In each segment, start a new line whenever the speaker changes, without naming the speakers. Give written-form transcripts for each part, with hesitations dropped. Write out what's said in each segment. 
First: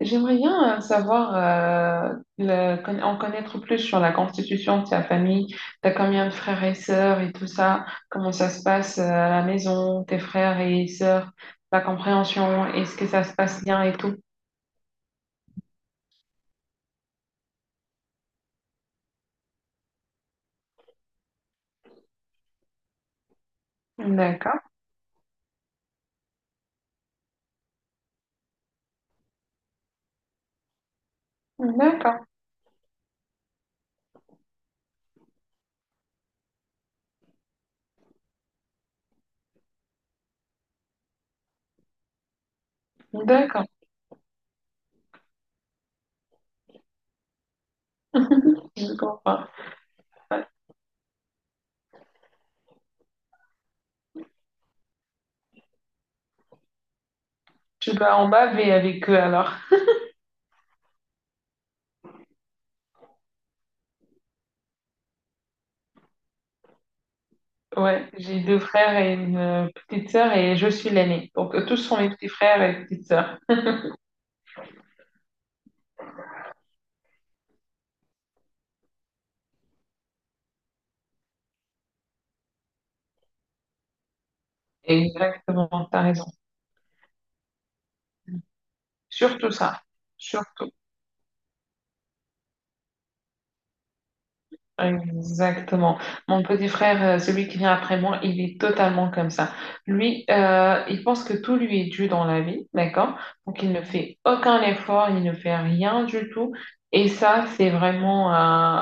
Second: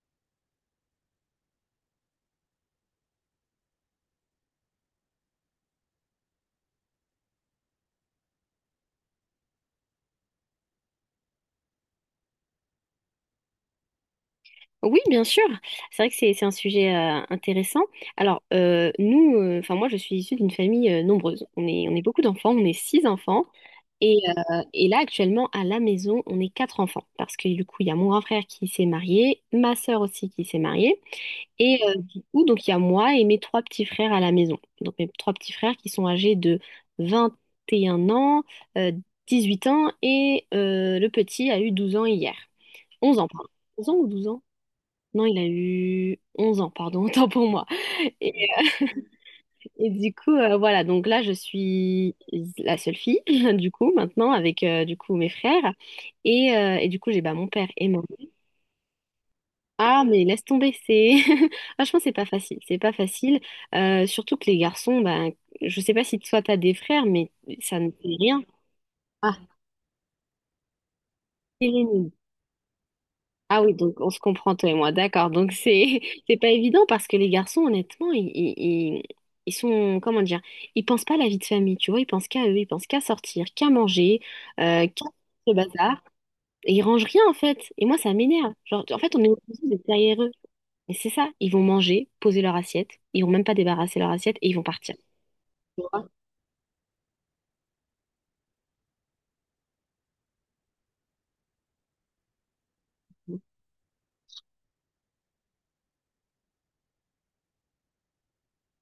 J'aimerais bien savoir, en connaître plus sur la constitution de ta famille. T'as combien de frères et sœurs et tout ça? Comment ça se passe à la maison, tes frères et sœurs, la compréhension, est-ce que ça se passe bien et tout?
Oui, bien sûr. C'est vrai que c'est un sujet intéressant. Alors, enfin moi, je suis issue d'une famille nombreuse. On est beaucoup d'enfants, on est six enfants. Et,
D'accord,
et là, actuellement, à la maison, on est quatre enfants. Parce que du coup, il y a mon grand frère qui s'est marié, ma sœur aussi qui s'est mariée. Du
d'accord,
coup, donc, il y a moi et mes trois petits frères à la maison. Donc, mes trois petits frères qui sont âgés de vingt et un ans, euh, huit ans, et le petit a eu 12 ans hier. 11 ans, pardon.
d'accord,
11 ans ou 12 ans? Non, il a eu 11 ans, pardon, autant pour moi. Et,
je comprends.
et du coup, voilà, donc là, je suis la seule fille, du coup, maintenant, avec mes frères. Et du coup, j'ai bah, mon père et
Tu
moi.
dois en baver avec eux alors.
Ah, mais laisse tomber, Franchement, c'est pas facile, c'est pas facile. Surtout que les garçons, ben je sais pas si toi, t'as des frères, mais ça ne fait
Ouais, j'ai
rien.
deux frères et
Ah,
une petite sœur et je suis l'aînée. Donc tous sont mes
c'est
petits frères et petites sœurs.
ah oui, donc on se comprend toi et moi, d'accord. Donc c'est c'est pas évident parce que les garçons, honnêtement, ils- ils sont, comment dire, ils pensent pas à la vie de famille, tu vois, ils pensent qu'à eux, ils pensent qu'à sortir, qu'à manger, qu'à le
Exactement, t'as
bazar,
raison.
et ils rangent rien en fait. Et moi, ça m'énerve. Genre, en fait, on est
Surtout
obligé
ça,
d'être derrière eux.
surtout.
Et c'est ça, ils vont manger, poser leur assiette, ils vont même pas débarrasser leur assiette et ils vont partir. Tu
Exactement.
vois?
Mon petit frère, celui qui vient après moi, il est totalement comme ça. Lui, il pense que tout lui est dû dans la vie, d'accord? Donc il ne fait aucun effort, il ne fait rien du tout. Et ça, c'est vraiment,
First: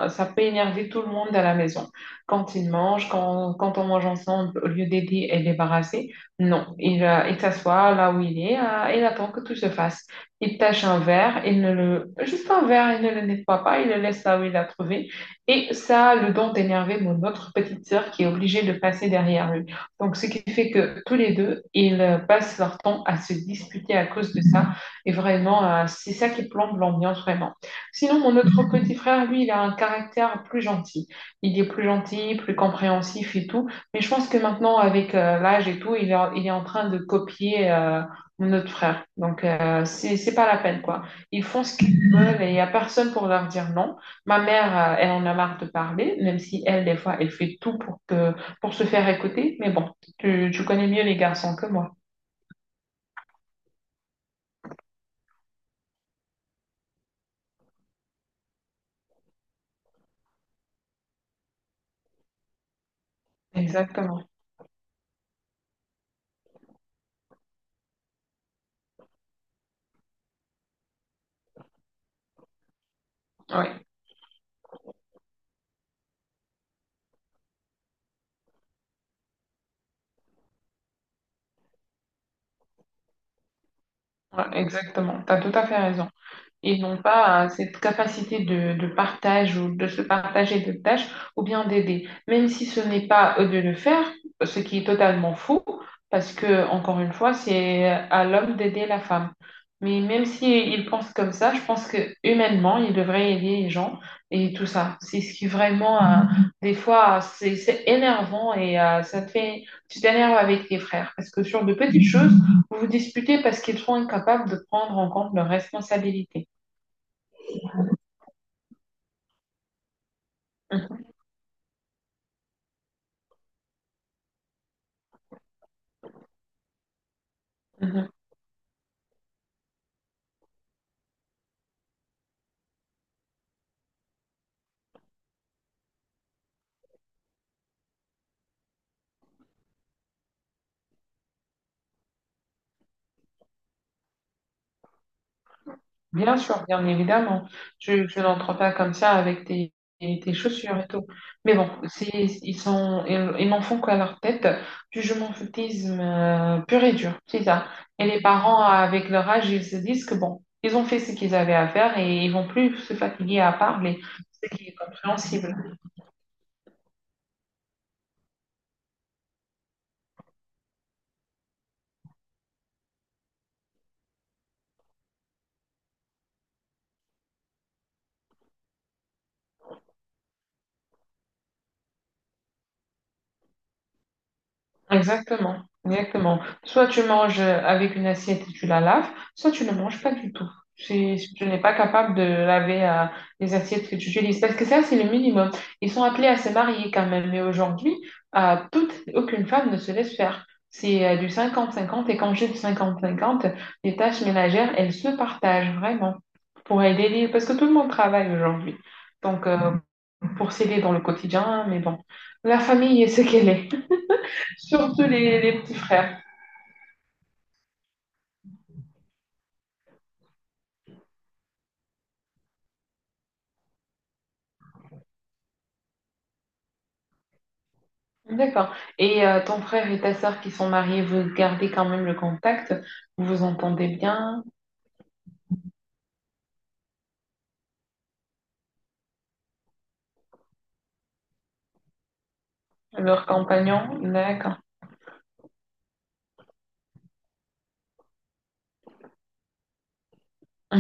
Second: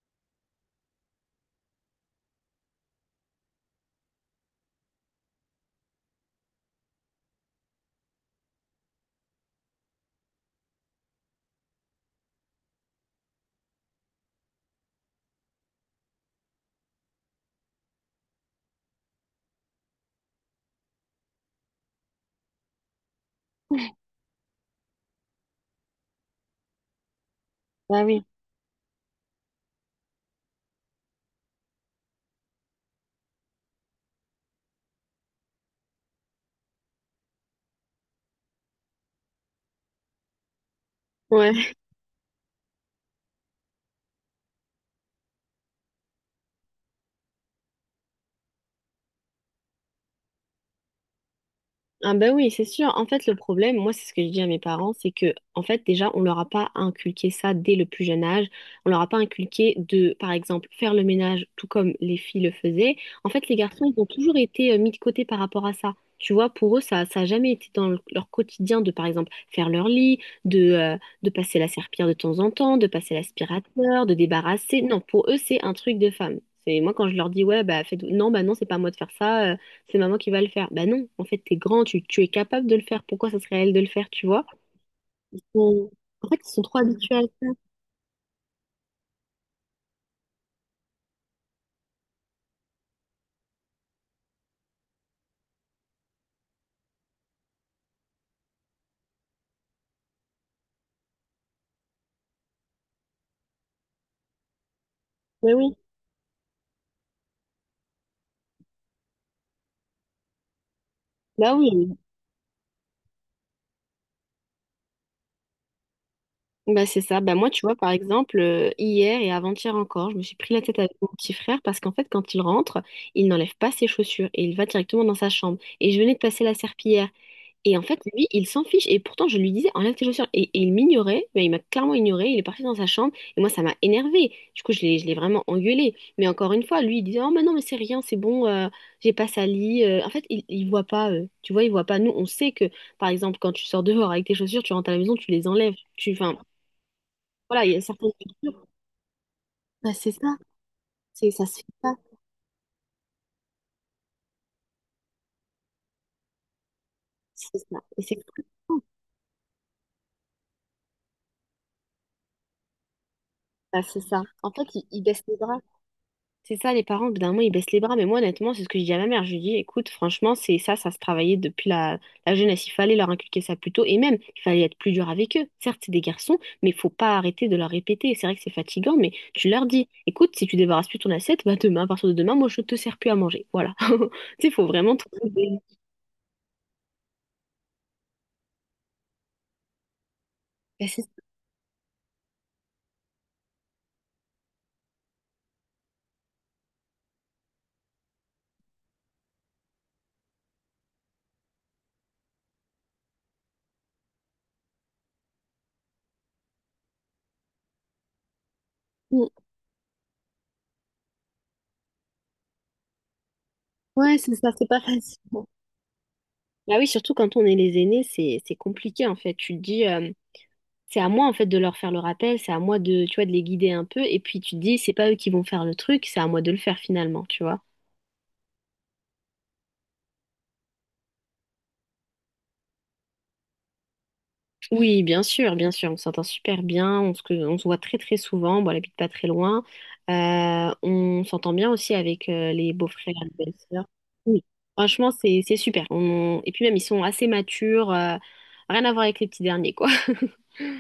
ça peut énerver tout le monde à la maison. Quand il mange, quand on mange ensemble, au lieu d'aider et débarrasser, non, il s'assoit là où il est et il attend que tout se fasse. Il tâche un verre, il ne le, juste un verre, il ne le nettoie pas, il le laisse là où il l'a trouvé. Et ça le don d'énerver mon autre petite sœur qui est obligée de passer derrière lui. Donc, ce qui fait que tous les deux, ils passent leur temps à se disputer à cause de ça. Et vraiment, c'est ça qui plombe l'ambiance vraiment.
Bah
Sinon,
oui.
mon autre petit frère, lui, il a un caractère plus gentil. Il est plus gentil, plus compréhensif et tout. Mais je pense que maintenant, avec l'âge et tout, il est en train de copier mon autre frère. Donc, c'est pas la peine, quoi. Ils font
Ouais.
ce qu'ils veulent et il n'y a personne pour leur dire non. Ma mère, elle en a marre de parler, même si elle, des fois, elle fait tout pour pour se faire écouter. Mais bon, tu connais mieux les garçons que moi.
Ah ben oui, c'est sûr. En fait, le problème, moi, c'est ce que je dis à mes parents, c'est que, en fait, déjà, on leur a pas inculqué ça dès le plus jeune âge. On leur a pas inculqué de, par exemple, faire le ménage tout comme les filles le faisaient. En fait, les garçons, ils ont
Exactement.
toujours été mis de côté par rapport à ça. Tu vois, pour eux, ça a jamais été dans leur quotidien de, par exemple, faire leur lit, de passer la serpillière de temps en temps, de passer
Oui,
l'aspirateur, de débarrasser. Non, pour eux, c'est un truc de femme. C'est moi quand je leur dis, ouais, bah, faites... non, bah non, c'est pas à moi de faire ça, c'est maman qui va le faire. Bah non, en fait, t'es grand, tu es capable de le faire. Pourquoi ça serait à elle de le faire, tu
ouais,
vois?
exactement. Tu as tout à fait
Bon.
raison.
En fait, ils sont
Et
trop
non
habitués à
pas
ça.
à cette capacité de partage ou de se partager de tâches ou bien d'aider. Même si ce n'est pas eux de le faire, ce qui est totalement faux, parce que, encore une fois, c'est à l'homme d'aider la femme. Mais même s'ils pensent comme ça, je pense que humainement, ils devraient aider les gens et tout ça. C'est ce qui
Bah oui.
vraiment, des fois, c'est énervant et ça te fait, tu t'énerves avec tes frères. Parce que
Bah
sur de
oui.
petites choses, vous vous disputez parce qu'ils sont incapables de prendre en compte leurs responsabilités.
Bah c'est ça. Bah moi, tu vois, par exemple, hier et avant-hier encore, je me suis pris la tête avec
Mhm,
mon petit frère parce qu'en fait, quand il rentre, il n'enlève pas ses chaussures et il va directement dans sa chambre. Et je venais de passer la serpillière. Et en fait,
mhm.
lui, il s'en fiche. Et pourtant, je lui disais, enlève tes chaussures. Et il m'ignorait, mais il m'a clairement ignoré. Il est parti dans sa chambre. Et moi, ça m'a énervé. Du coup, je l'ai vraiment engueulé. Mais encore une fois, lui, il disait, oh, mais non, mais c'est rien, c'est bon, j'ai pas sali. En fait, il voit pas, tu vois, il voit pas. Nous, on sait que, par exemple, quand tu sors dehors avec tes chaussures, tu rentres à la maison, tu les enlèves. Enfin,
Bien sûr, bien évidemment.
voilà, il y a certaines
Je n'entres
cultures.
pas comme ça avec tes,
Bah, c'est
tes
ça.
chaussures et tout.
Ça
Mais
se fait
bon,
pas.
ils n'en font qu'à leur tête du jumentisme pur et dur, c'est
C'est
ça.
ça. Et
Et
c'est
les parents,
frustrant.
avec leur âge, ils se disent que bon, ils ont fait ce qu'ils avaient à faire et ils vont plus se fatiguer à
Bah,
parler,
c'est ça. En
ce
fait,
qui est
il baisse les bras.
compréhensible.
C'est ça, les parents, au bout d'un moment, ils baissent les bras. Mais moi, honnêtement, c'est ce que je dis à ma mère. Je lui dis, écoute, franchement, c'est ça, ça se travaillait depuis la jeunesse. Il fallait leur inculquer ça plus tôt. Et même, il fallait être plus dur avec eux. Certes, c'est des garçons, mais il faut pas arrêter de leur répéter. C'est vrai que c'est fatigant, mais tu leur dis, écoute, si tu débarrasses plus ton assiette, bah demain, à partir de demain, moi, je te sers plus à manger. Voilà. Tu sais, il faut vraiment trouver.
Exactement, exactement. Soit tu manges avec une assiette et tu la laves, soit tu ne manges pas du tout.
Bah, c'est ça.
Si tu n'es pas capable de laver les assiettes que tu utilises, parce que ça, c'est le minimum. Ils sont appelés à se marier quand même, mais aujourd'hui, aucune femme ne se laisse faire. C'est du cinquante-cinquante et quand j'ai du cinquante-cinquante, les tâches ménagères, elles se partagent vraiment pour aider les... Parce que tout le monde travaille aujourd'hui. Donc, pour s'aider dans le quotidien, mais bon, la famille est ce qu'elle est.
Ouais, c'est ça, c'est pas
Surtout
facile.
les petits frères.
Bah oui, surtout quand on est les aînés, c'est compliqué en fait. Tu te dis, c'est à moi en fait de leur faire le rappel, c'est à moi de, tu vois, de les guider un peu. Et puis tu te dis, c'est pas eux qui vont faire le truc, c'est à moi de le faire finalement, tu vois.
D'accord. Et ton frère et ta sœur qui sont mariés, vous gardez quand même le contact? Vous vous entendez bien?
Oui, bien sûr, on s'entend super bien, on se voit très très souvent, bon, elle habite pas très loin. On s'entend bien aussi avec les beaux-frères
Leur
les belles-sœurs.
compagnon?
Oui,
D'accord.
franchement, c'est super. Et puis même, ils sont assez matures, rien à voir avec les petits derniers, quoi.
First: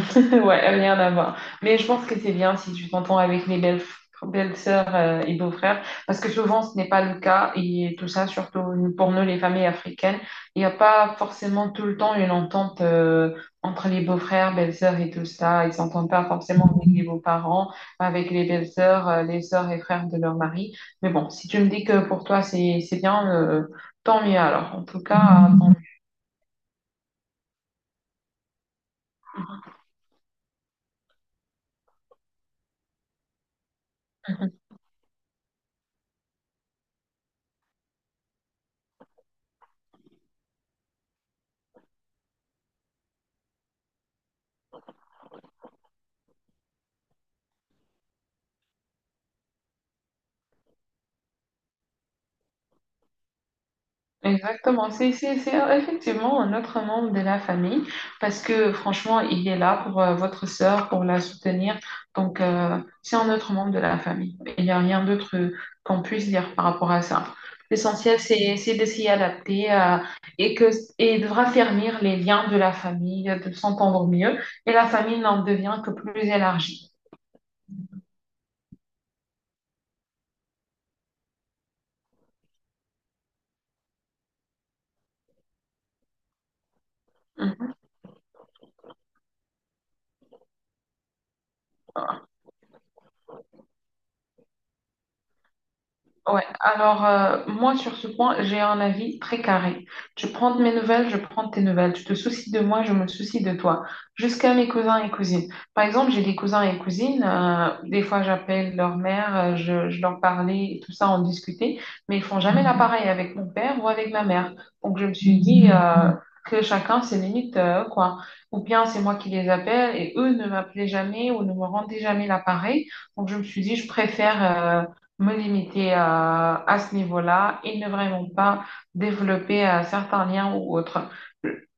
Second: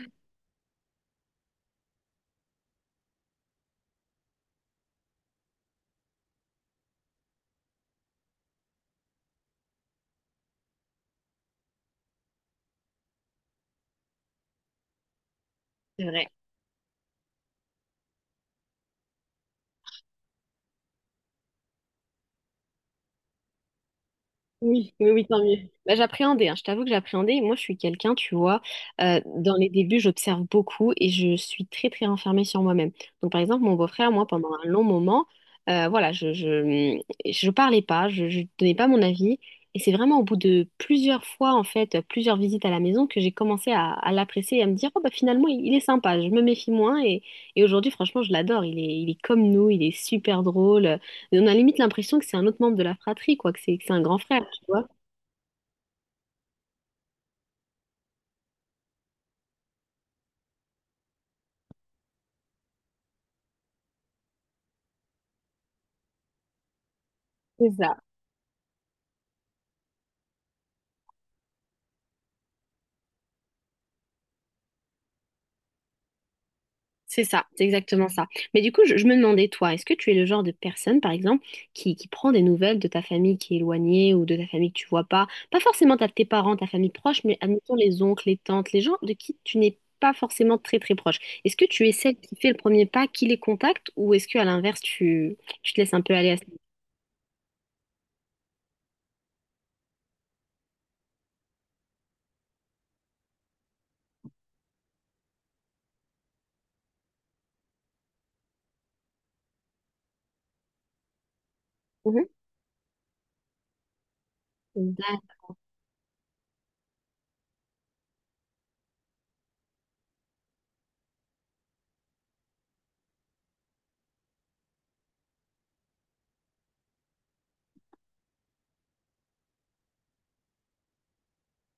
Ouais, rien à voir. Mais je pense que c'est bien si tu t'entends avec belles-sœurs et beaux-frères, parce que souvent ce n'est pas le cas, et tout ça, surtout pour nous, les familles africaines, il n'y a pas forcément tout le temps une entente entre les beaux-frères, belles-sœurs et tout ça. Ils
C'est
s'entendent pas
vrai.
forcément avec les beaux-parents, avec les belles-sœurs, les sœurs et frères de leur mari. Mais bon, si tu me dis que pour toi c'est bien, tant mieux alors. En
Oui,
tout
oui, oui, tant
cas,
mieux.
tant
Bah, j'appréhendais, hein, je t'avoue que j'appréhendais. Moi, je suis quelqu'un, tu vois, dans les débuts, j'observe beaucoup et je suis très, très renfermée sur moi-même. Donc, par exemple, mon beau-frère, moi, pendant
mieux.
un long moment, voilà, je parlais pas, je donnais pas mon avis. Et c'est vraiment au bout de plusieurs fois, en fait, plusieurs visites à la maison, que j'ai commencé à l'apprécier et à me dire, oh, bah, finalement, il est sympa, je me méfie moins. Et aujourd'hui, franchement, je l'adore. Il est comme nous, il est super drôle. On a limite l'impression que c'est un autre membre de la fratrie, quoi, que c'est un grand frère, tu vois.
Exactement, c'est effectivement un autre membre de la famille parce que franchement, il est là pour votre sœur, pour la soutenir. Donc, c'est un autre membre de la famille. Il n'y a rien d'autre qu'on puisse dire par rapport à ça.
C'est ça,
L'essentiel, c'est de s'y adapter et, que, et de raffermir les liens de la famille, de s'entendre mieux. Et la famille n'en devient que plus élargie.
c'est ça, c'est exactement ça. Mais du coup, je me demandais, toi, est-ce que tu es le genre de personne, par exemple, qui prend des nouvelles de ta famille qui est éloignée ou de ta famille que tu vois pas, pas forcément tes parents, ta famille proche, mais admettons les oncles, les tantes, les gens de qui tu n'es pas forcément très très proche. Est-ce que tu es celle qui fait le premier pas, qui les contacte, ou est-ce que à l'inverse, tu te laisses un peu aller à ce,
Ouais, alors moi sur ce point, j'ai un avis très carré. Tu prends de mes nouvelles, je prends de tes nouvelles. Tu te soucies de moi, je me soucie de toi. Jusqu'à mes cousins et cousines. Par exemple, j'ai des cousins et cousines. Des fois, j'appelle leur mère, je leur parlais et tout ça, on discutait. Mais
mhm,
ils font jamais la pareille avec mon père ou avec ma mère. Donc je me
niveau-là.
suis dit que chacun ses limites, quoi. Ou bien c'est moi qui les appelle et eux ne m'appelaient jamais ou ne me rendaient jamais l'appareil. Donc je me suis dit, je préfère... me limiter à ce niveau-là et ne vraiment pas développer certains liens ou autres.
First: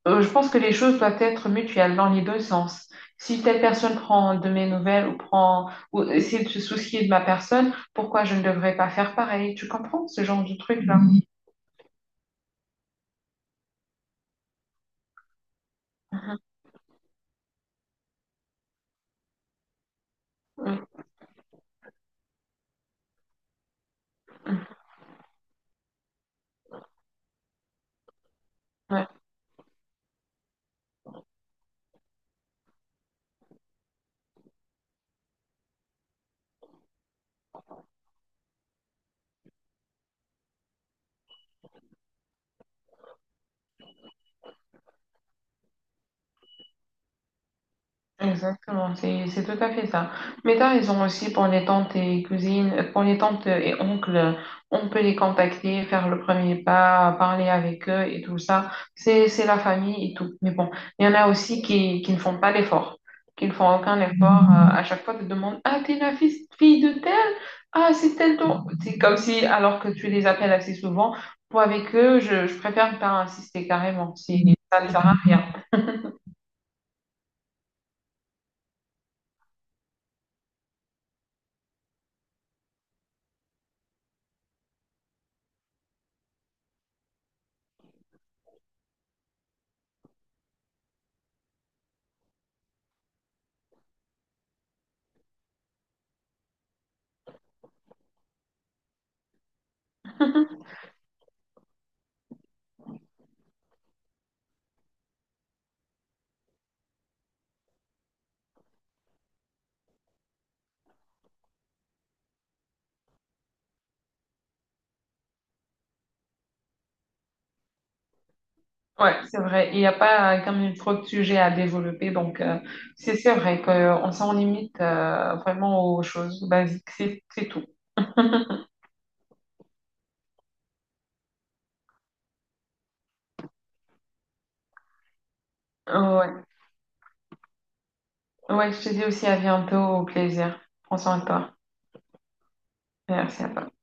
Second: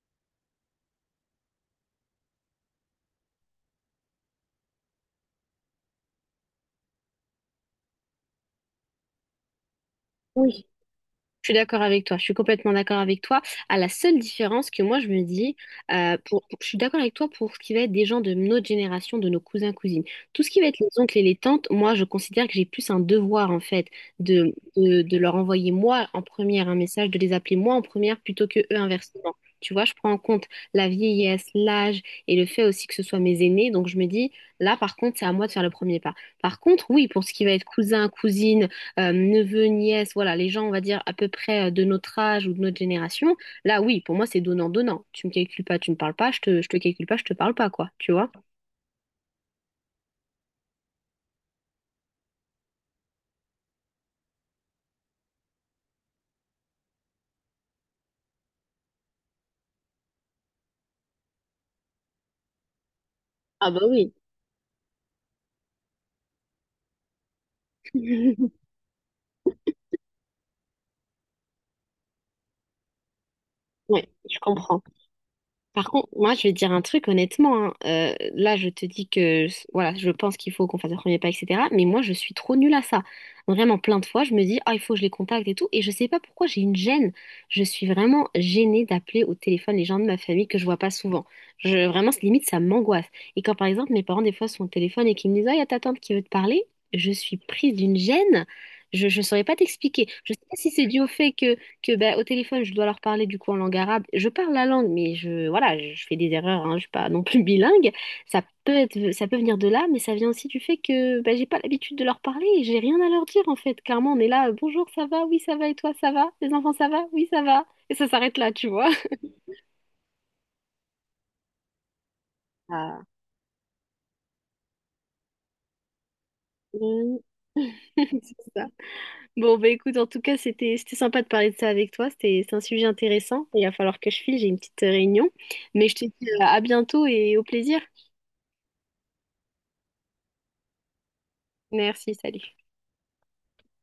Je pense que les choses doivent être mutuelles dans les deux sens. Si telle personne prend de mes nouvelles ou prend ou essaie de se soucier de ma personne, pourquoi je ne devrais pas faire pareil? Tu comprends ce genre de truc-là?
Je suis d'accord avec toi, je suis complètement d'accord avec toi. À la seule différence que moi je me dis, je suis d'accord avec toi pour ce qui va être des gens de notre génération, de nos cousins, cousines. Tout ce qui va être
Mhm.
les oncles et les tantes, moi je considère que j'ai plus un devoir en fait de,
Mhm.
de, de leur envoyer moi en première un message, de les appeler moi en première plutôt que eux inversement. Tu vois, je prends en compte la vieillesse, l'âge et le fait aussi que ce soit mes aînés. Donc je me dis, là par contre, c'est à moi de faire le premier pas. Par contre, oui, pour ce qui va être cousin, cousine, neveux, nièces, voilà, les gens, on va dire, à peu près de notre âge ou de notre génération, là, oui, pour moi, c'est donnant-donnant. Tu me calcules pas, tu me parles pas, je te calcule pas, je te parle pas, quoi, tu vois?
Exactement, c'est tout à fait ça. Mais t'as raison aussi pour les tantes et cousines, pour les tantes et oncles, on peut les contacter, faire le premier pas, parler avec eux et tout ça. C'est la famille et tout. Mais bon, il y en a aussi qui ne font pas l'effort, qui ne
Ah
font
bah
aucun
oui.
effort. À chaque fois, tu te demandes, ah, t'es la fille, fille de tel? Ah, c'est tel ton. C'est comme si, alors que tu les appelles assez souvent, pour avec eux, je préfère ne pas insister
Oui,
carrément.
je
Si
comprends.
ça ne sert à rien.
Par contre, moi, je vais te dire un truc honnêtement, hein. Là, je te dis que voilà, je pense qu'il faut qu'on fasse un premier pas, etc. Mais moi, je suis trop nulle à ça. Vraiment, plein de fois, je me dis, ah, il faut que je les contacte et tout. Et je sais pas pourquoi j'ai une gêne. Je suis vraiment gênée d'appeler au téléphone les gens de ma famille que je vois pas souvent. Vraiment, c'est limite, ça m'angoisse. Et quand, par exemple, mes parents, des fois, sont au téléphone et qu'ils me disent, ah, il y a ta tante qui veut te parler, je suis prise d'une gêne. Je ne saurais pas t'expliquer. Je sais pas si c'est dû au fait que ben, au téléphone, je dois leur parler du coup en langue arabe. Je parle la langue, mais voilà, je fais des erreurs, hein, je suis pas non plus bilingue. Ça peut être, ça peut venir de là, mais ça vient aussi du fait que ben, j'ai pas l'habitude de leur parler et j'ai rien à leur dire en fait. Clairement, on est là, bonjour, ça va, oui, ça va, et toi, ça va? Les enfants, ça va? Oui, ça va. Et ça s'arrête là, tu vois.
Ouais, c'est vrai. Il n'y a pas comme une trop de sujets à développer. Donc,
Ah.
c'est vrai qu'on s'en limite vraiment aux choses basiques.
Mm.
C'est tout.
C'est ça. Bon, bah écoute, en tout cas, c'était sympa de parler de ça avec toi. C'est un sujet intéressant. Il va falloir que je file, j'ai une petite réunion. Mais je te dis
Ouais.
à bientôt et au plaisir.
Ouais, je te dis aussi à bientôt. Au plaisir. Prends soin de toi.
Merci, salut.
Merci à toi.